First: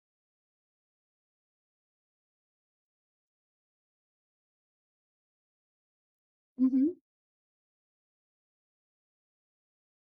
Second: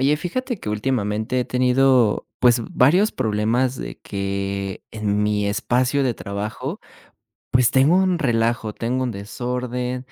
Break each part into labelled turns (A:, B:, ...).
A: Oye, fíjate que últimamente he tenido, pues, varios problemas de que en mi espacio de trabajo,
B: Ujú,
A: pues, tengo un relajo, tengo un desorden,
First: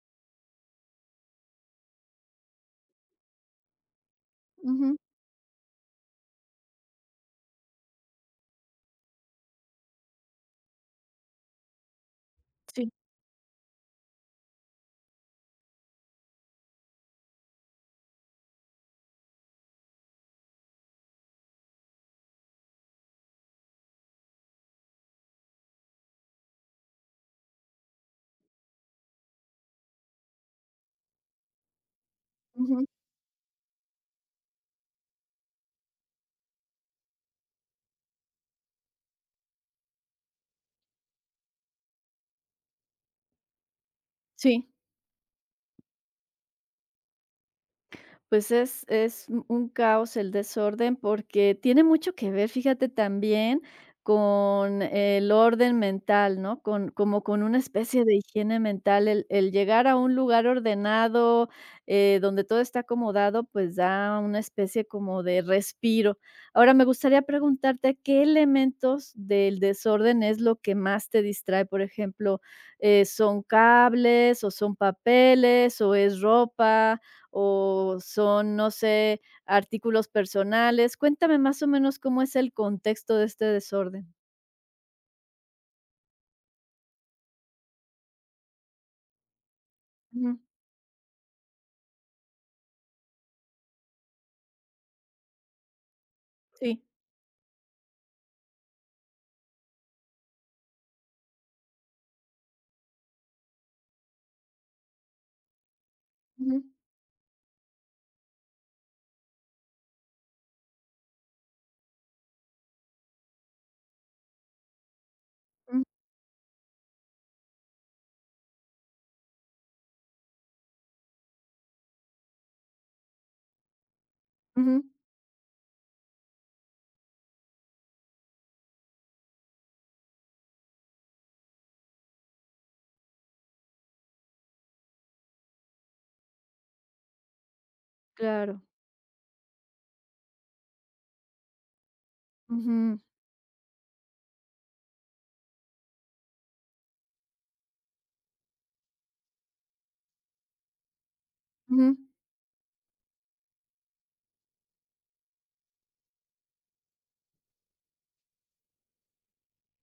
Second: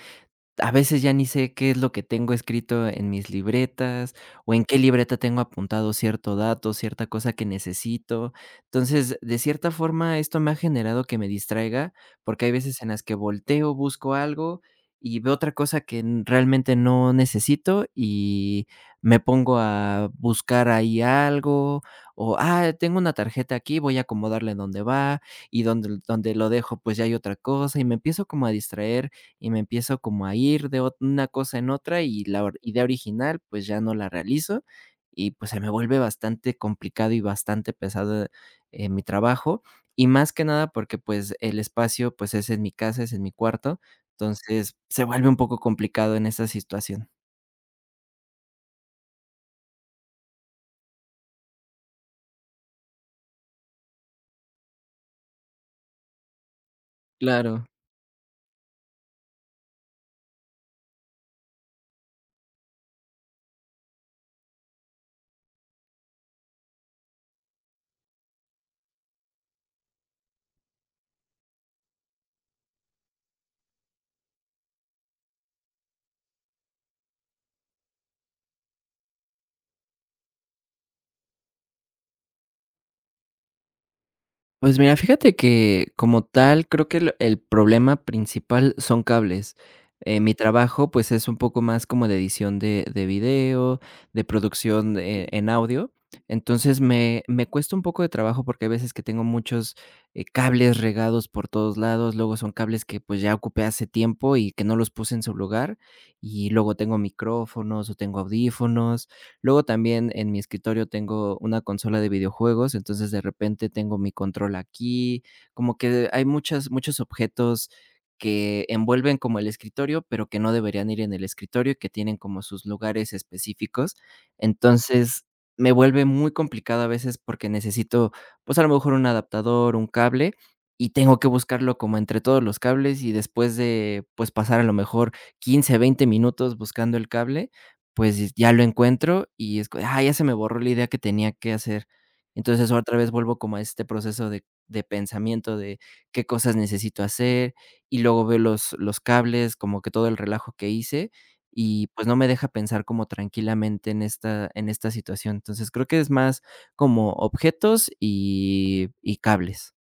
A: a veces ya ni sé qué es lo que tengo escrito en mis libretas, o en qué
B: ujú,
A: libreta tengo apuntado cierto dato, cierta cosa que necesito. Entonces, de cierta forma, esto me ha generado que me distraiga, porque hay veces en
B: sí,
A: las que volteo, busco algo y veo otra cosa que realmente no necesito y me pongo a buscar ahí algo, o, ah, tengo una tarjeta aquí, voy a acomodarla en donde va, y donde lo dejo, pues ya hay otra cosa, y me empiezo como a distraer y me empiezo como a ir de ot una cosa en otra y la or idea
B: ujú,
A: original, pues, ya no la realizo y, pues, se me vuelve bastante complicado y bastante pesado, mi trabajo. Y más que nada porque, pues, el espacio, pues, es en mi casa, es en mi cuarto,
B: sí.
A: entonces se vuelve un poco complicado en esa situación.
B: Pues es un caos el desorden, porque tiene mucho que ver, fíjate, también con el orden mental, ¿no? Con como con una
A: Claro.
B: especie de higiene mental, el llegar a un lugar ordenado, donde todo está acomodado, pues da una especie como de respiro. Ahora, me gustaría preguntarte, ¿qué elementos del desorden es lo que más te distrae? Por ejemplo, ¿son cables, o son papeles, o es ropa? ¿O son, no sé, artículos personales? Cuéntame más o menos cómo es el contexto de este desorden.
A: Pues mira, fíjate que como tal, creo que el problema principal son cables. Mi
B: Ujú,
A: trabajo, pues, es un poco más como de edición de video, de producción, en audio. Entonces,
B: sí.
A: me cuesta un poco de trabajo porque hay veces que tengo muchos, cables regados por todos lados, luego son cables que, pues, ya ocupé hace tiempo y que no los puse en su lugar, y
B: Ujú.
A: luego tengo micrófonos o tengo audífonos. Luego también en mi escritorio tengo una consola de videojuegos, entonces de repente tengo mi control aquí, como
B: Ujú,
A: que hay muchas muchos objetos que envuelven como el escritorio, pero que no deberían ir en el escritorio y que tienen como sus lugares específicos.
B: ujú,
A: Entonces, me vuelve muy complicado a veces porque necesito, pues, a lo mejor un adaptador, un cable, y tengo que buscarlo como entre todos los cables y después de, pues, pasar a lo mejor 15, 20 minutos buscando el cable, pues, ya
B: claro.
A: lo encuentro y es co ah, ya se me borró la idea que tenía que hacer. Entonces, otra
B: Ujú,
A: vez vuelvo como a este proceso de pensamiento de qué cosas necesito hacer, y luego veo los cables, como que todo el relajo que hice, y
B: ujú.
A: pues, no me deja pensar como tranquilamente en esta situación. Entonces, creo que es más como objetos y cables.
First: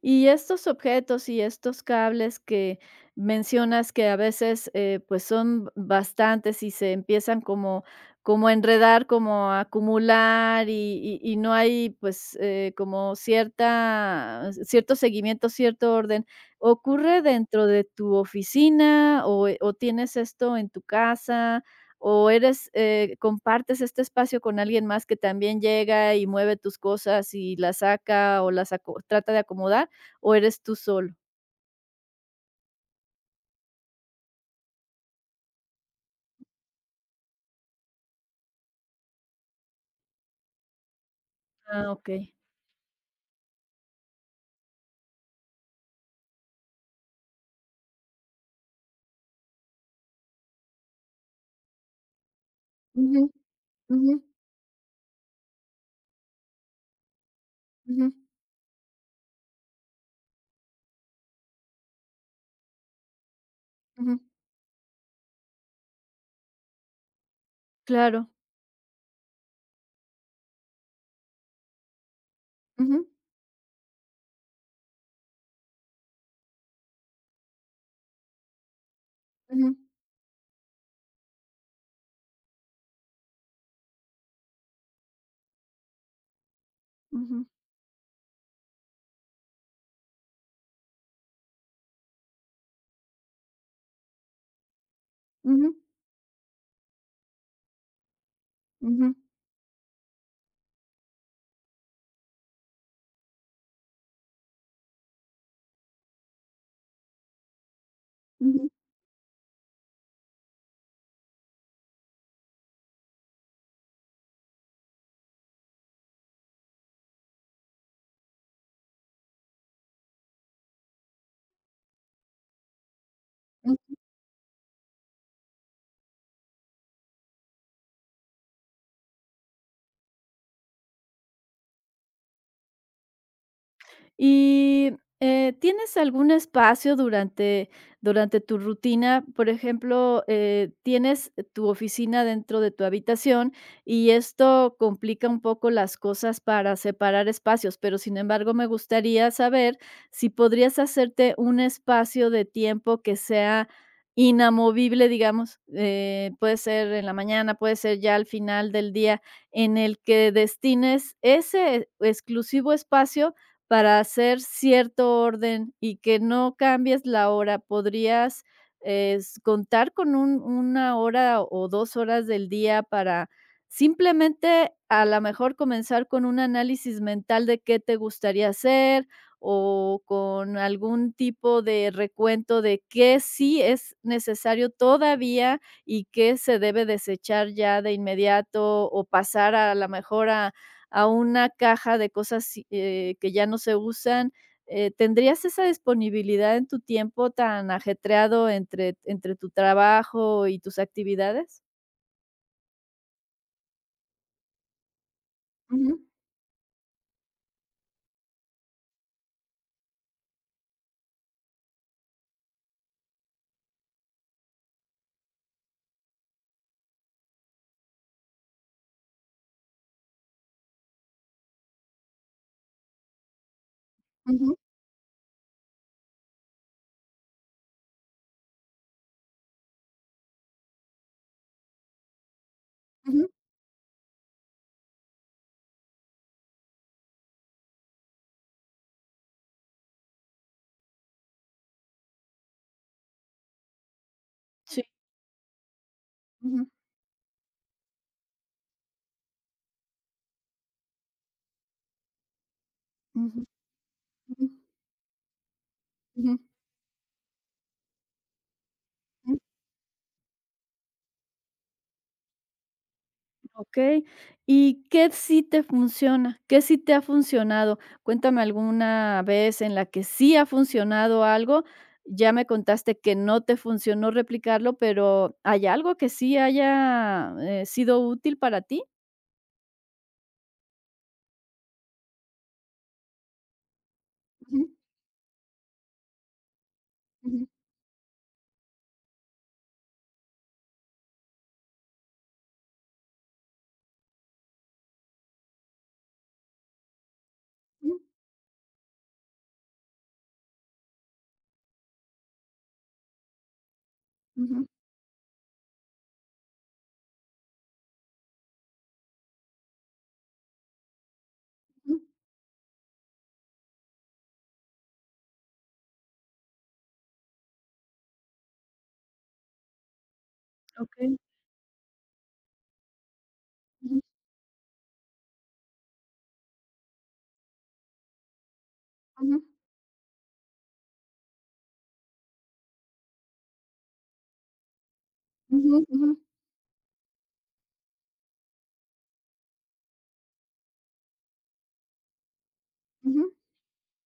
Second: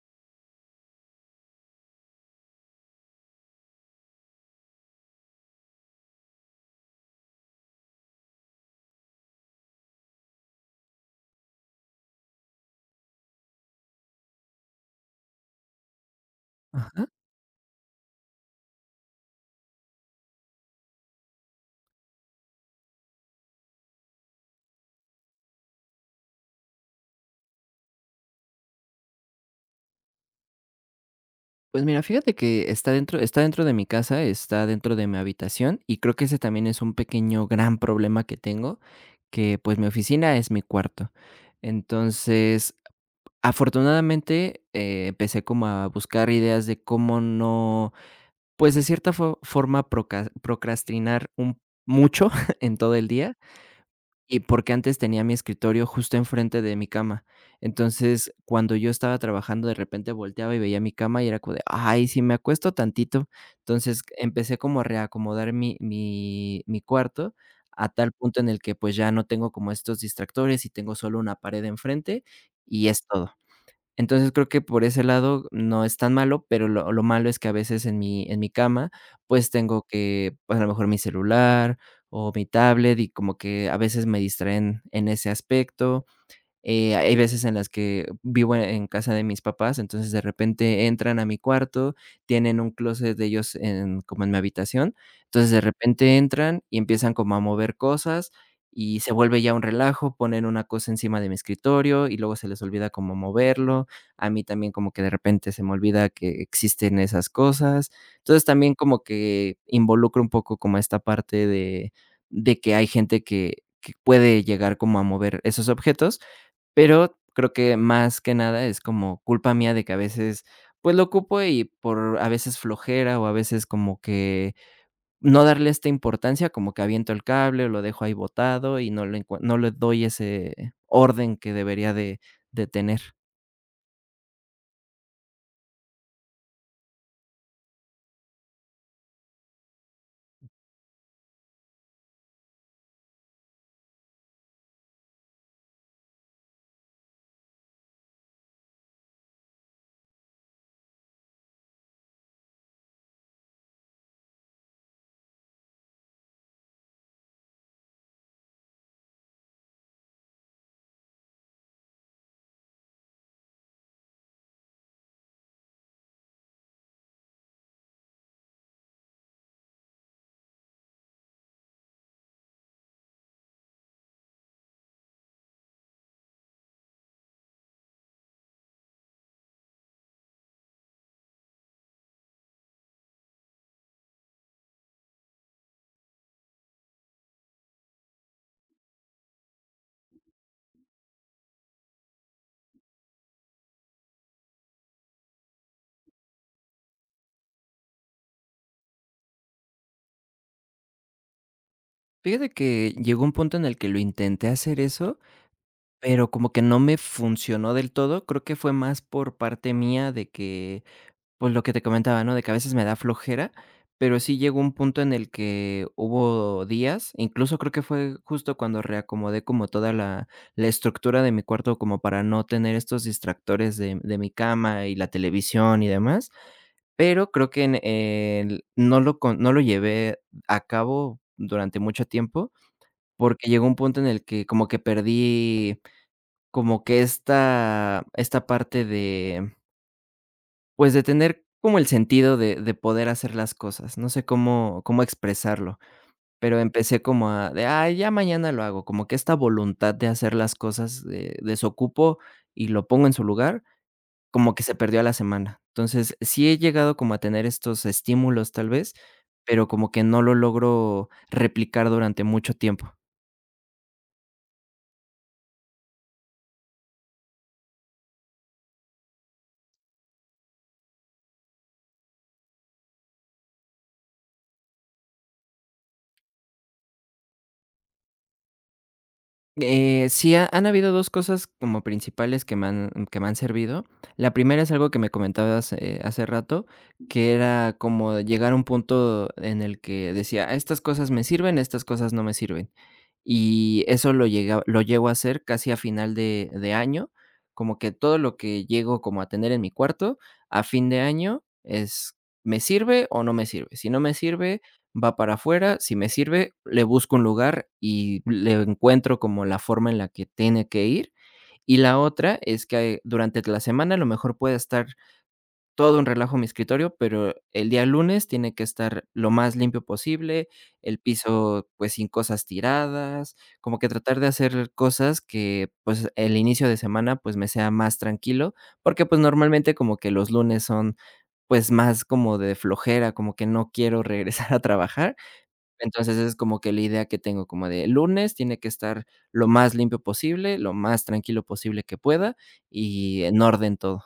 B: Y estos objetos y estos cables que mencionas que a veces, pues, son bastantes y se empiezan como como a enredar, como a acumular y no hay, pues, como cierta cierto seguimiento, cierto orden,
A: Ajá.
B: ¿ocurre dentro de tu oficina o tienes esto en tu casa o eres, compartes este espacio con alguien más que también llega y mueve tus cosas y las saca o las aco trata de acomodar? ¿O eres tú solo?
A: Pues mira, fíjate que está dentro de mi casa, está dentro de mi habitación, y creo que ese también es un pequeño gran problema que tengo, que, pues, mi oficina es mi cuarto.
B: Ah, okey.
A: Entonces, afortunadamente, empecé como a buscar ideas de cómo no, pues, de cierta fo forma proca procrastinar un mucho en todo el
B: Ujú,
A: día,
B: ujú,
A: y porque antes tenía mi escritorio justo enfrente de mi cama.
B: ujú,
A: Entonces, cuando yo estaba trabajando, de repente volteaba y veía mi cama y era como de, ay, si me acuesto tantito. Entonces,
B: ujú.
A: empecé como a reacomodar mi cuarto a tal
B: Claro.
A: punto en el que, pues, ya no tengo como estos distractores y tengo solo una pared enfrente y es
B: Ujú,
A: todo. Entonces, creo que por ese lado no es tan malo, pero lo malo es que a veces en mi cama, pues,
B: ujú,
A: tengo que, pues, a lo mejor mi celular o mi tablet, y como que a veces me distraen en ese aspecto. Hay veces
B: ujú,
A: en las que vivo en casa de mis papás, entonces de repente entran a mi cuarto, tienen un closet de ellos en como en mi habitación, entonces de
B: ujú,
A: repente entran y empiezan como a mover cosas y se
B: ujú,
A: vuelve ya un relajo, ponen una cosa encima de mi escritorio y luego se les olvida como moverlo, a mí también como que de repente se me olvida que existen esas cosas, entonces
B: ujú, ujú.
A: también como que involucro un poco como esta parte de que hay gente que puede llegar como a mover esos objetos, pero creo que más que nada es como culpa mía de que a veces, pues, lo ocupo y por a veces flojera o a veces como que no darle esta importancia, como que aviento el cable o lo dejo ahí botado y no le doy ese orden que debería de tener.
B: Y, ¿tienes algún espacio durante tu rutina? Por ejemplo, tienes tu oficina dentro de tu habitación y esto complica un poco las cosas para separar espacios, pero, sin embargo, me gustaría saber si podrías hacerte un espacio de tiempo que sea inamovible, digamos, puede ser en la mañana, puede ser ya al final del día, en el que destines ese exclusivo espacio para hacer cierto orden y que no cambies la hora, ¿podrías, es contar con un una hora o 2 horas del día para simplemente, a lo mejor, comenzar con un análisis mental de qué te gustaría hacer o con algún tipo de recuento de qué sí es necesario todavía y qué se debe desechar ya de inmediato o pasar a lo mejor a una caja de cosas, si, que ya no se usan, ¿tendrías esa disponibilidad en tu tiempo tan ajetreado entre tu trabajo y tus actividades?
A: Fíjate que llegó un punto en el que lo intenté hacer eso,
B: Ujú,
A: pero como que no me funcionó del todo. Creo que fue más por parte mía de que pues lo que te comentaba, ¿no? De que a veces me da flojera, pero sí llegó un punto en el que hubo días, incluso creo que fue justo cuando reacomodé como toda la estructura de mi cuarto, como para no tener estos distractores de mi
B: ujú,
A: cama y la televisión y demás, pero creo que en el- no, lo, con- no lo llevé a cabo durante mucho tiempo,
B: ujú.
A: porque llegó un punto en el que como que perdí como que esta parte pues, de tener como el sentido de poder hacer las cosas, no sé cómo
B: Sí.
A: expresarlo, pero
B: Ujú,
A: empecé como a de: "Ay, ya mañana lo hago", como que esta voluntad de hacer las cosas, desocupo y lo pongo en su
B: ujú,
A: lugar,
B: ujú,
A: como que se perdió a la semana. Entonces,
B: ujú,
A: sí he llegado como a tener estos estímulos, tal vez,
B: ujú.
A: pero como que no lo logro replicar durante mucho tiempo.
B: Okey, ¿y qué sí te funciona? ¿Qué sí te ha funcionado? Cuéntame alguna vez en la que sí ha funcionado algo. Ya me contaste que no te funcionó replicarlo, pero, ¿hay algo que sí haya, sido útil para ti?
A: Sí, ha han habido 2 cosas como principales que me han servido. La primera
B: Ujú,
A: es algo que me comentabas, hace rato, que
B: ujú,
A: era como llegar a un punto en el que decía: "Ah, estas cosas me sirven, estas cosas no me sirven". Y eso lo llego a hacer casi a final de año, como que
B: ujú,
A: todo lo que llego como a tener en mi cuarto, a fin de año es, ¿me sirve o no me sirve? Si no me sirve,
B: ujú,
A: va para afuera, si me sirve, le busco un lugar y le encuentro como la forma en la que tiene que ir. Y
B: ujú.
A: la otra es que durante la semana a lo mejor puede estar todo un relajo mi escritorio, pero el día lunes tiene que estar lo más limpio posible, el
B: Okey.
A: piso, pues, sin cosas tiradas, como que
B: Ujú,
A: tratar de hacer cosas que, pues, el inicio de semana, pues, me sea más tranquilo, porque, pues,
B: ujú,
A: normalmente como que los lunes son, pues, más como de flojera, como que no quiero regresar a trabajar.
B: ujú, ujú,
A: Entonces, es como que la idea que tengo como de lunes tiene que estar lo más limpio posible, lo más tranquilo posible que pueda
B: ujú.
A: y en orden todo.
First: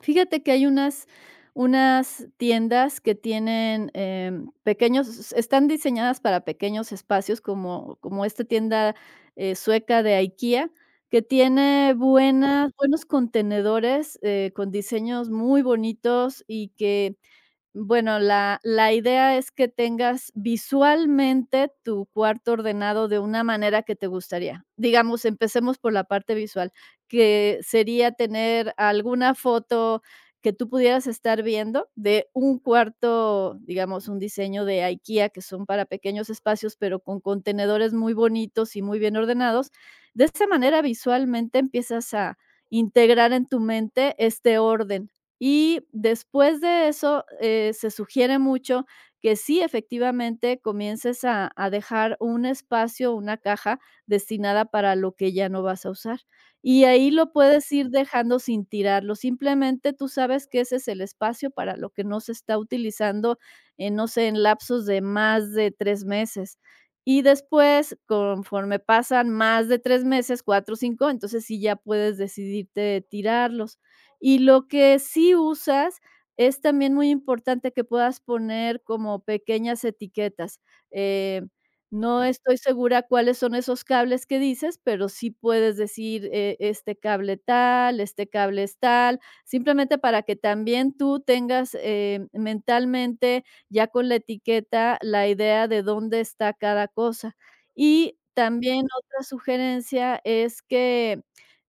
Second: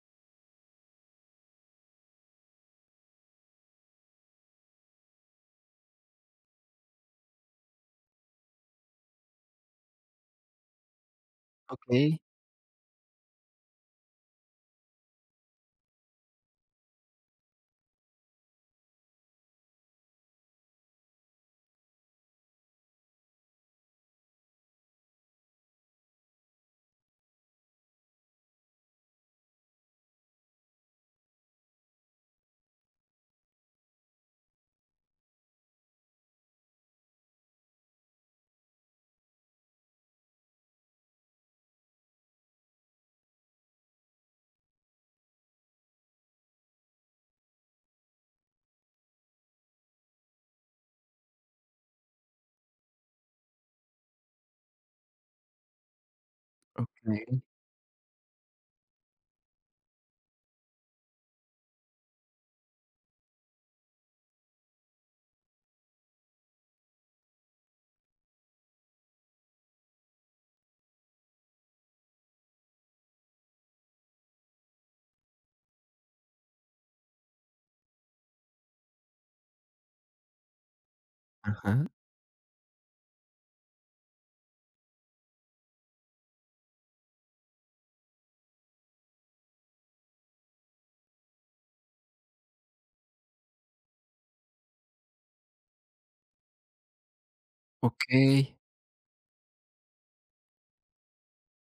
B: Fíjate que hay unas tiendas que tienen, pequeños están diseñadas para pequeños espacios, como como esta tienda, sueca de IKEA, que tiene
A: Okey,
B: buenas buenos contenedores, con diseños muy bonitos y que bueno, la idea es que tengas visualmente tu cuarto ordenado de una manera que te gustaría. Digamos, empecemos por la parte visual, que sería tener alguna foto que tú pudieras estar viendo de un cuarto, digamos, un diseño de IKEA, que son para pequeños espacios, pero con contenedores muy bonitos y muy bien ordenados. De esa manera, visualmente empiezas a integrar en tu mente este orden. Y después de eso, se sugiere mucho que sí, efectivamente, comiences a dejar un espacio, una caja destinada para lo que ya no vas a usar. Y ahí lo
A: okey.
B: puedes ir dejando sin tirarlo. Simplemente tú sabes que ese es el espacio para lo que no se está utilizando, no sé, en lapsos de más de 3 meses. Y después, conforme pasan más de 3 meses, 4, o 5, entonces sí ya puedes decidirte de tirarlos. Y lo que sí usas, es también muy importante que puedas poner como pequeñas etiquetas. Eh,
A: Ajá.
B: no estoy segura cuáles son esos cables que dices, pero sí puedes decir, este cable tal, este cable es tal, simplemente para que también tú tengas mentalmente, ya con la etiqueta, la idea de dónde está cada cosa. Y
A: Okey,
B: también otra sugerencia es que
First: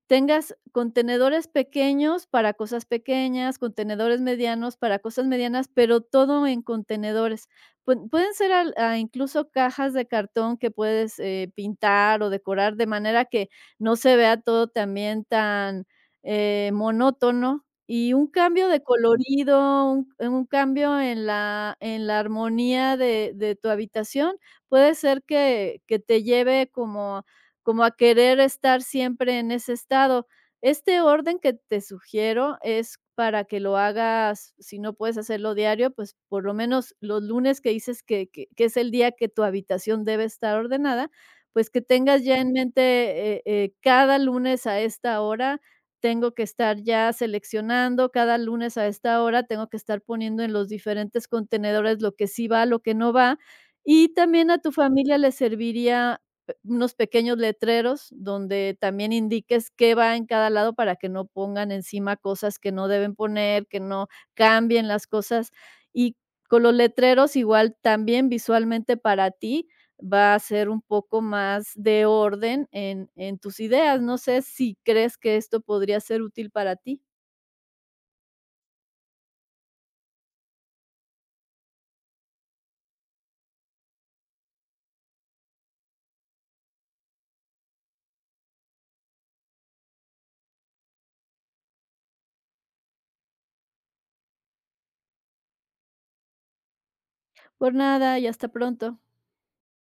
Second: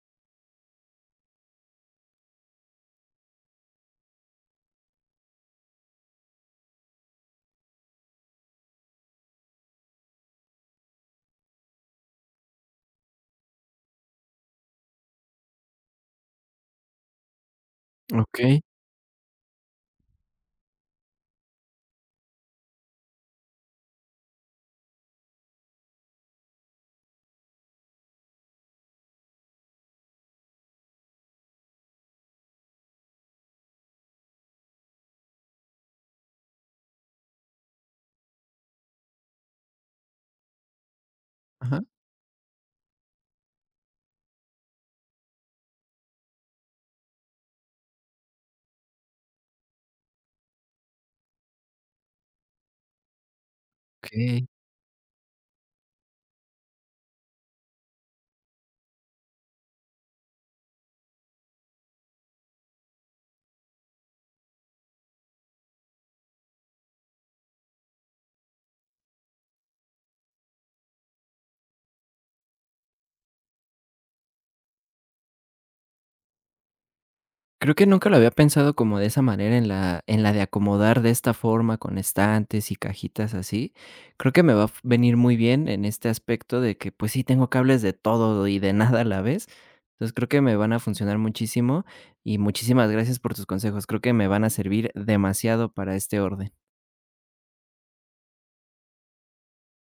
B: tengas contenedores pequeños para cosas pequeñas, contenedores medianos para cosas medianas, pero todo en contenedores. Pueden ser incluso cajas de cartón que puedes, pintar o decorar de manera que no se vea todo también tan, monótono, y un
A: okey,
B: cambio de colorido, un cambio en la armonía de tu habitación puede ser que te lleve como como a querer estar siempre en ese estado. Este orden que te sugiero es para que lo hagas, si no puedes hacerlo diario, pues por lo menos los lunes que dices que, que es el día que tu habitación debe estar ordenada, pues
A: ajá,
B: que tengas ya en mente cada lunes a esta hora. Tengo que estar ya seleccionando cada lunes a esta hora, tengo que estar poniendo en los diferentes contenedores lo que sí va, lo que no va. Y
A: okey.
B: también a tu familia le serviría unos pequeños letreros donde también indiques qué va en cada lado para que no pongan encima cosas que no deben poner, que no cambien las cosas. Y con los letreros igual también visualmente para ti va a ser un poco más de orden en tus ideas. No sé si crees que esto podría ser útil para ti.
A: Creo que nunca lo había pensado como de esa manera, en la de acomodar de esta forma con estantes y cajitas así. Creo que me va a venir muy bien en este aspecto de que, pues sí, tengo cables de todo y de nada a la vez. Entonces, creo que me van a funcionar muchísimo y muchísimas gracias por tus consejos. Creo que me van a servir demasiado para este orden.
B: Por nada y hasta pronto.